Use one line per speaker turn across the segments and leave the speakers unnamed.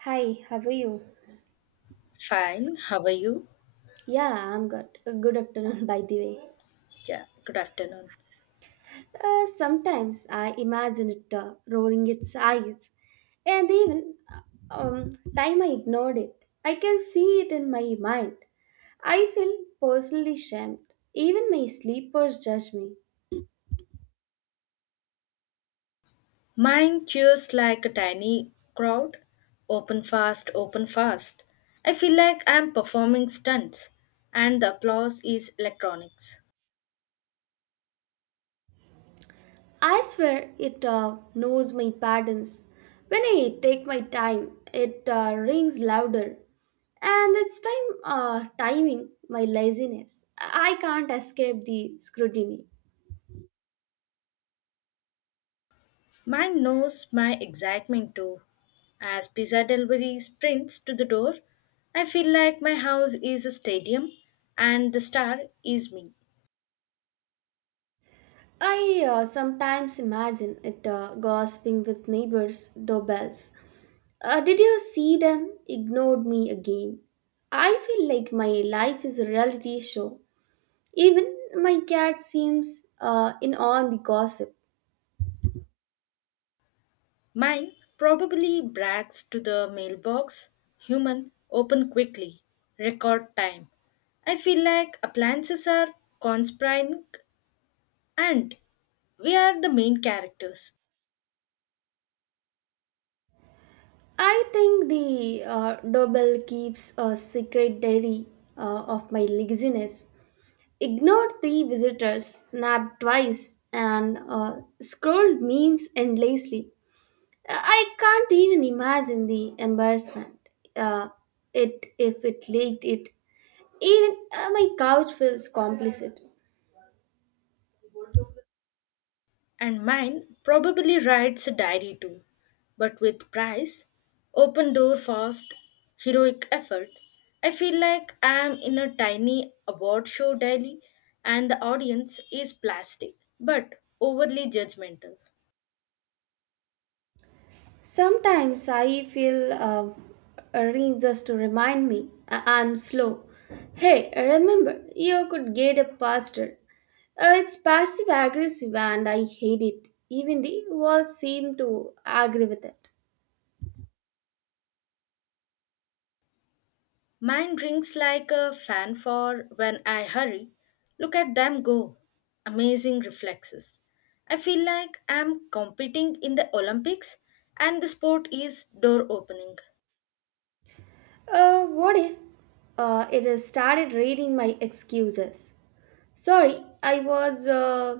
Hi, how are you?
Fine, how are you?
Yeah, I'm good. Good afternoon, by the way.
Yeah, good afternoon.
Sometimes I imagine it rolling its eyes, and even um, time I ignored it, I can see it in my mind. I feel personally shamed. Even my sleepers judge me.
Mine cheers like a tiny crowd. Open fast, open fast. I feel like I'm performing stunts, and the applause is electronics.
I swear it knows my patterns. When I take my time, it rings louder. And it's time timing my laziness. I can't escape the scrutiny.
Mine knows my excitement too. As pizza delivery sprints to the door, I feel like my house is a stadium and the star is me.
I sometimes imagine it gossiping with neighbors' doorbells. Did you see them? Ignored me again. I feel like my life is a reality show. Even my cat seems in on the gossip.
Mine probably brags to the mailbox, human, open quickly, record time. I feel like appliances are conspiring and we are the main characters.
I think the doorbell keeps a secret diary of my laziness. Ignored three visitors, napped twice, and scrolled memes endlessly. I can't even imagine the embarrassment. Uh, it If it leaked it. Even my couch feels complicit.
And mine probably writes a diary too, but with price, open door fast, heroic effort. I feel like I am in a tiny award show daily and the audience is plastic but overly judgmental.
Sometimes I feel a ring just to remind me I'm slow. Hey, remember, you could get up faster. It's passive aggressive and I hate it. Even the walls seem to agree with it.
Mine drinks like a fanfare when I hurry. Look at them go. Amazing reflexes. I feel like I'm competing in the Olympics and the sport is door opening.
What if it has started reading my excuses? Sorry, I was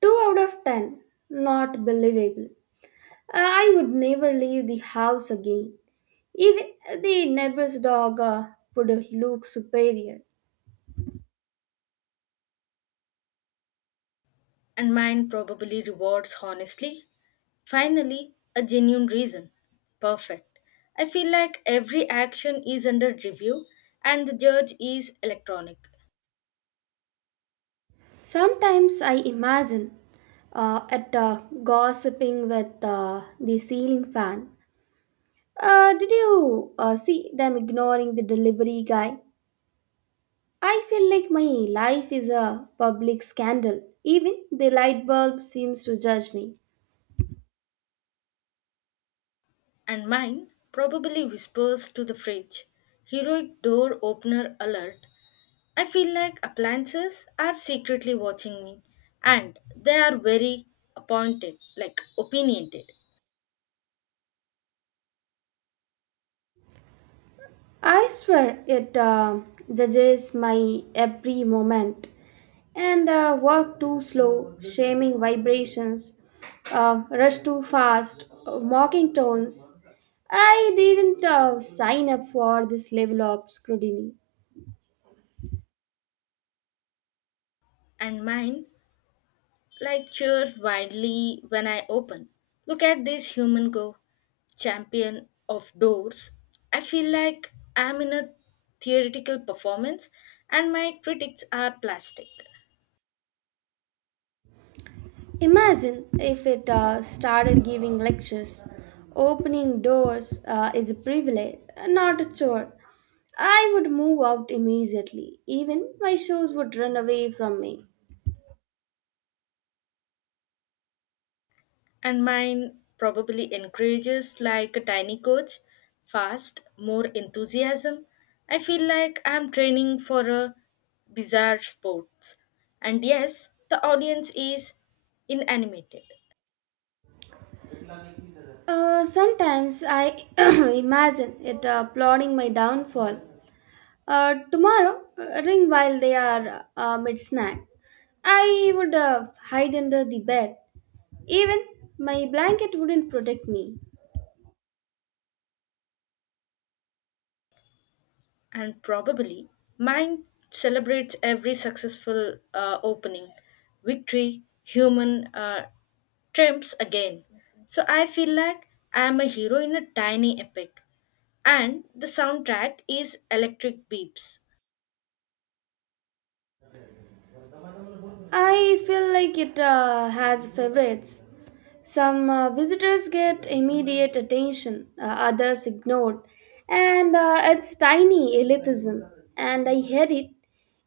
2 out of 10. Not believable. I would never leave the house again. Even the neighbor's dog would look superior.
And mine probably rewards honestly. Finally, a genuine reason. Perfect. I feel like every action is under review and the judge is electronic.
Sometimes I imagine at gossiping with the ceiling fan. Did you see them ignoring the delivery guy? I feel like my life is a public scandal. Even the light bulb seems to judge me.
And mine probably whispers to the fridge, heroic door opener alert. I feel like appliances are secretly watching me and they are very appointed, like opinionated.
I swear it judges my every moment and walk too slow, shaming vibrations, rush too fast, mocking tones. I didn't sign up for this level of scrutiny.
And mine like cheers wildly when I open. Look at this human go, champion of doors. I feel like I'm in a theoretical performance and my critics are plastic.
Imagine if it started giving lectures. Opening doors is a privilege, not a chore. I would move out immediately. Even my shoes would run away from me.
And mine probably encourages like a tiny coach, fast, more enthusiasm. I feel like I'm training for a bizarre sports. And yes, the audience is inanimated.
Sometimes I imagine it plotting my downfall. Tomorrow, ring while they are mid snack. I would hide under the bed. Even my blanket wouldn't protect me.
And probably mine celebrates every successful opening, victory, human triumphs again. So I feel like I am a hero in a tiny epic. And the soundtrack is Electric Beeps.
I feel like it has favorites. Some visitors get immediate attention, others ignored, and it's tiny elitism, and I hate it.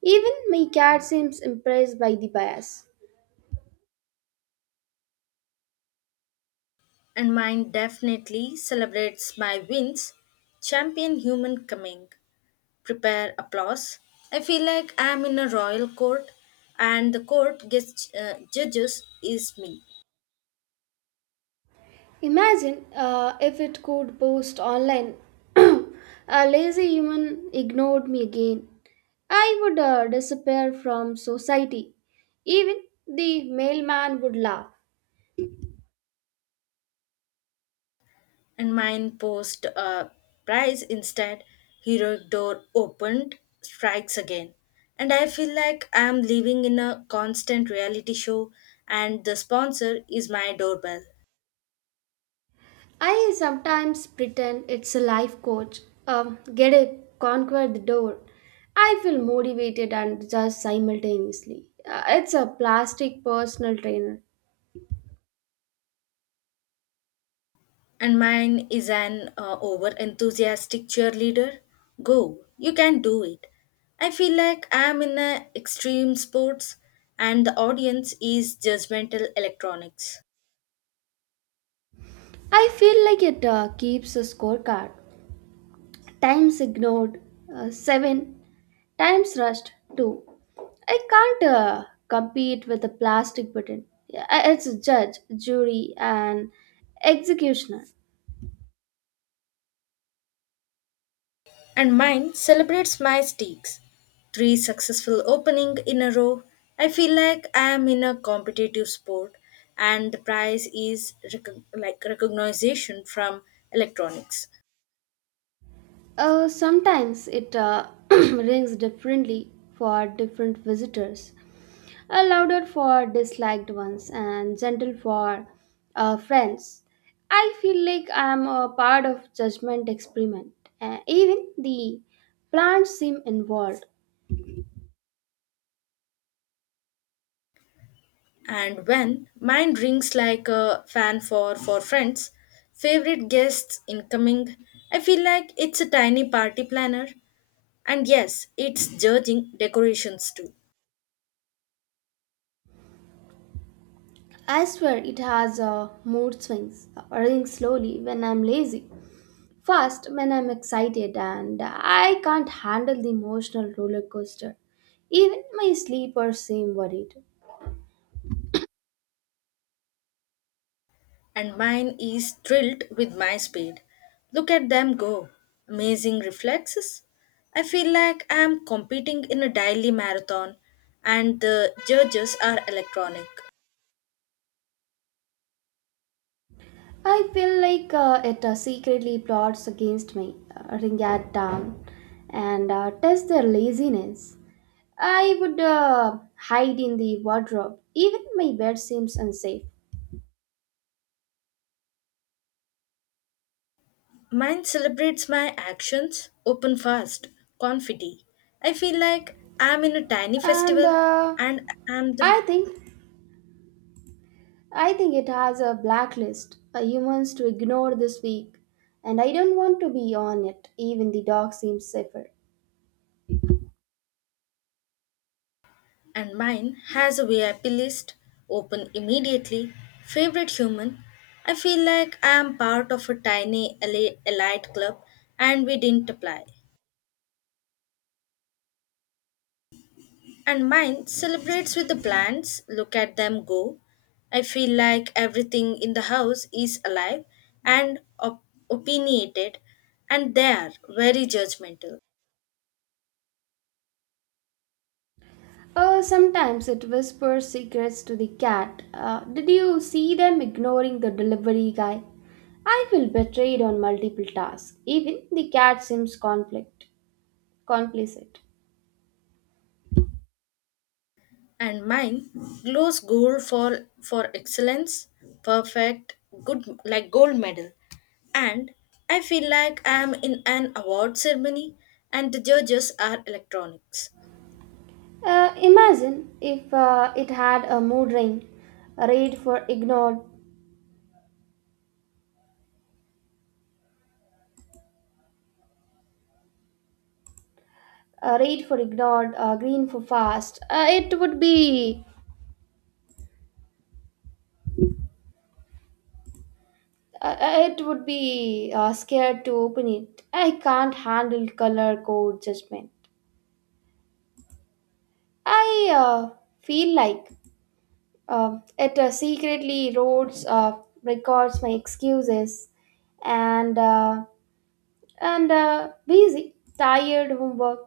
Even my cat seems impressed by the bias.
And mine definitely celebrates my wins. Champion human coming. Prepare applause. I feel like I am in a royal court and the court judges is me.
Imagine if it could post online. A lazy human ignored me again. I would disappear from society. Even the mailman would laugh.
And mine post a prize instead, heroic door opened strikes again. And I feel like I am living in a constant reality show, and the sponsor is my doorbell.
I sometimes pretend it's a life coach. Get a conquer the door. I feel motivated and just simultaneously. It's a plastic personal trainer.
And mine is an over enthusiastic cheerleader, go, you can do it. I feel like I am in a extreme sports, and the audience is judgmental electronics.
I feel like it keeps a scorecard. Times ignored, seven. Times rushed, two. I can't compete with a plastic button. Yeah, it's a judge, jury, and executioner.
And mine celebrates my stakes. Three successful opening in a row. I feel like I am in a competitive sport and the prize is like recognition from electronics.
Sometimes it rings differently for different visitors. Louder for disliked ones and gentle for friends. I feel like I'm a part of judgment experiment. Even the plants seem involved.
And when mine rings like a fan for friends, favorite guests incoming, I feel like it's a tiny party planner. And yes, it's judging decorations too.
I swear it has mood swings, running slowly when I'm lazy, fast when I'm excited, and I can't handle the emotional roller coaster. Even my sleepers seem worried.
And mine is thrilled with my speed. Look at them go. Amazing reflexes. I feel like I am competing in a daily marathon and the judges are electronic.
I feel like it secretly plots against me, ring it down, and test their laziness. I would hide in the wardrobe. Even my bed seems unsafe.
Mine celebrates my actions, open fast, confetti. I feel like I am in a tiny
And
festival and I am the.
I think I think it has a blacklist, a humans to ignore this week, and I don't want to be on it. Even the dog seems safer.
And mine has a VIP list, open immediately. Favorite human. I feel like I am part of a tiny elite club and we didn't apply. And mine celebrates with the plants, look at them go. I feel like everything in the house is alive and opinionated, and they are very judgmental.
Sometimes it whispers secrets to the cat. Did you see them ignoring the delivery guy? I feel betrayed on multiple tasks. Even the cat seems complicit.
And mine glows gold for excellence, perfect, good like gold medal. And I feel like I am in an award ceremony and the judges are electronics.
Imagine if it had a mood ring, a red for ignored, a red for ignored, a green for fast. Uh, It would be scared to open it. I can't handle color code judgment. I feel like it secretly records my excuses and uh, and busy, tired homework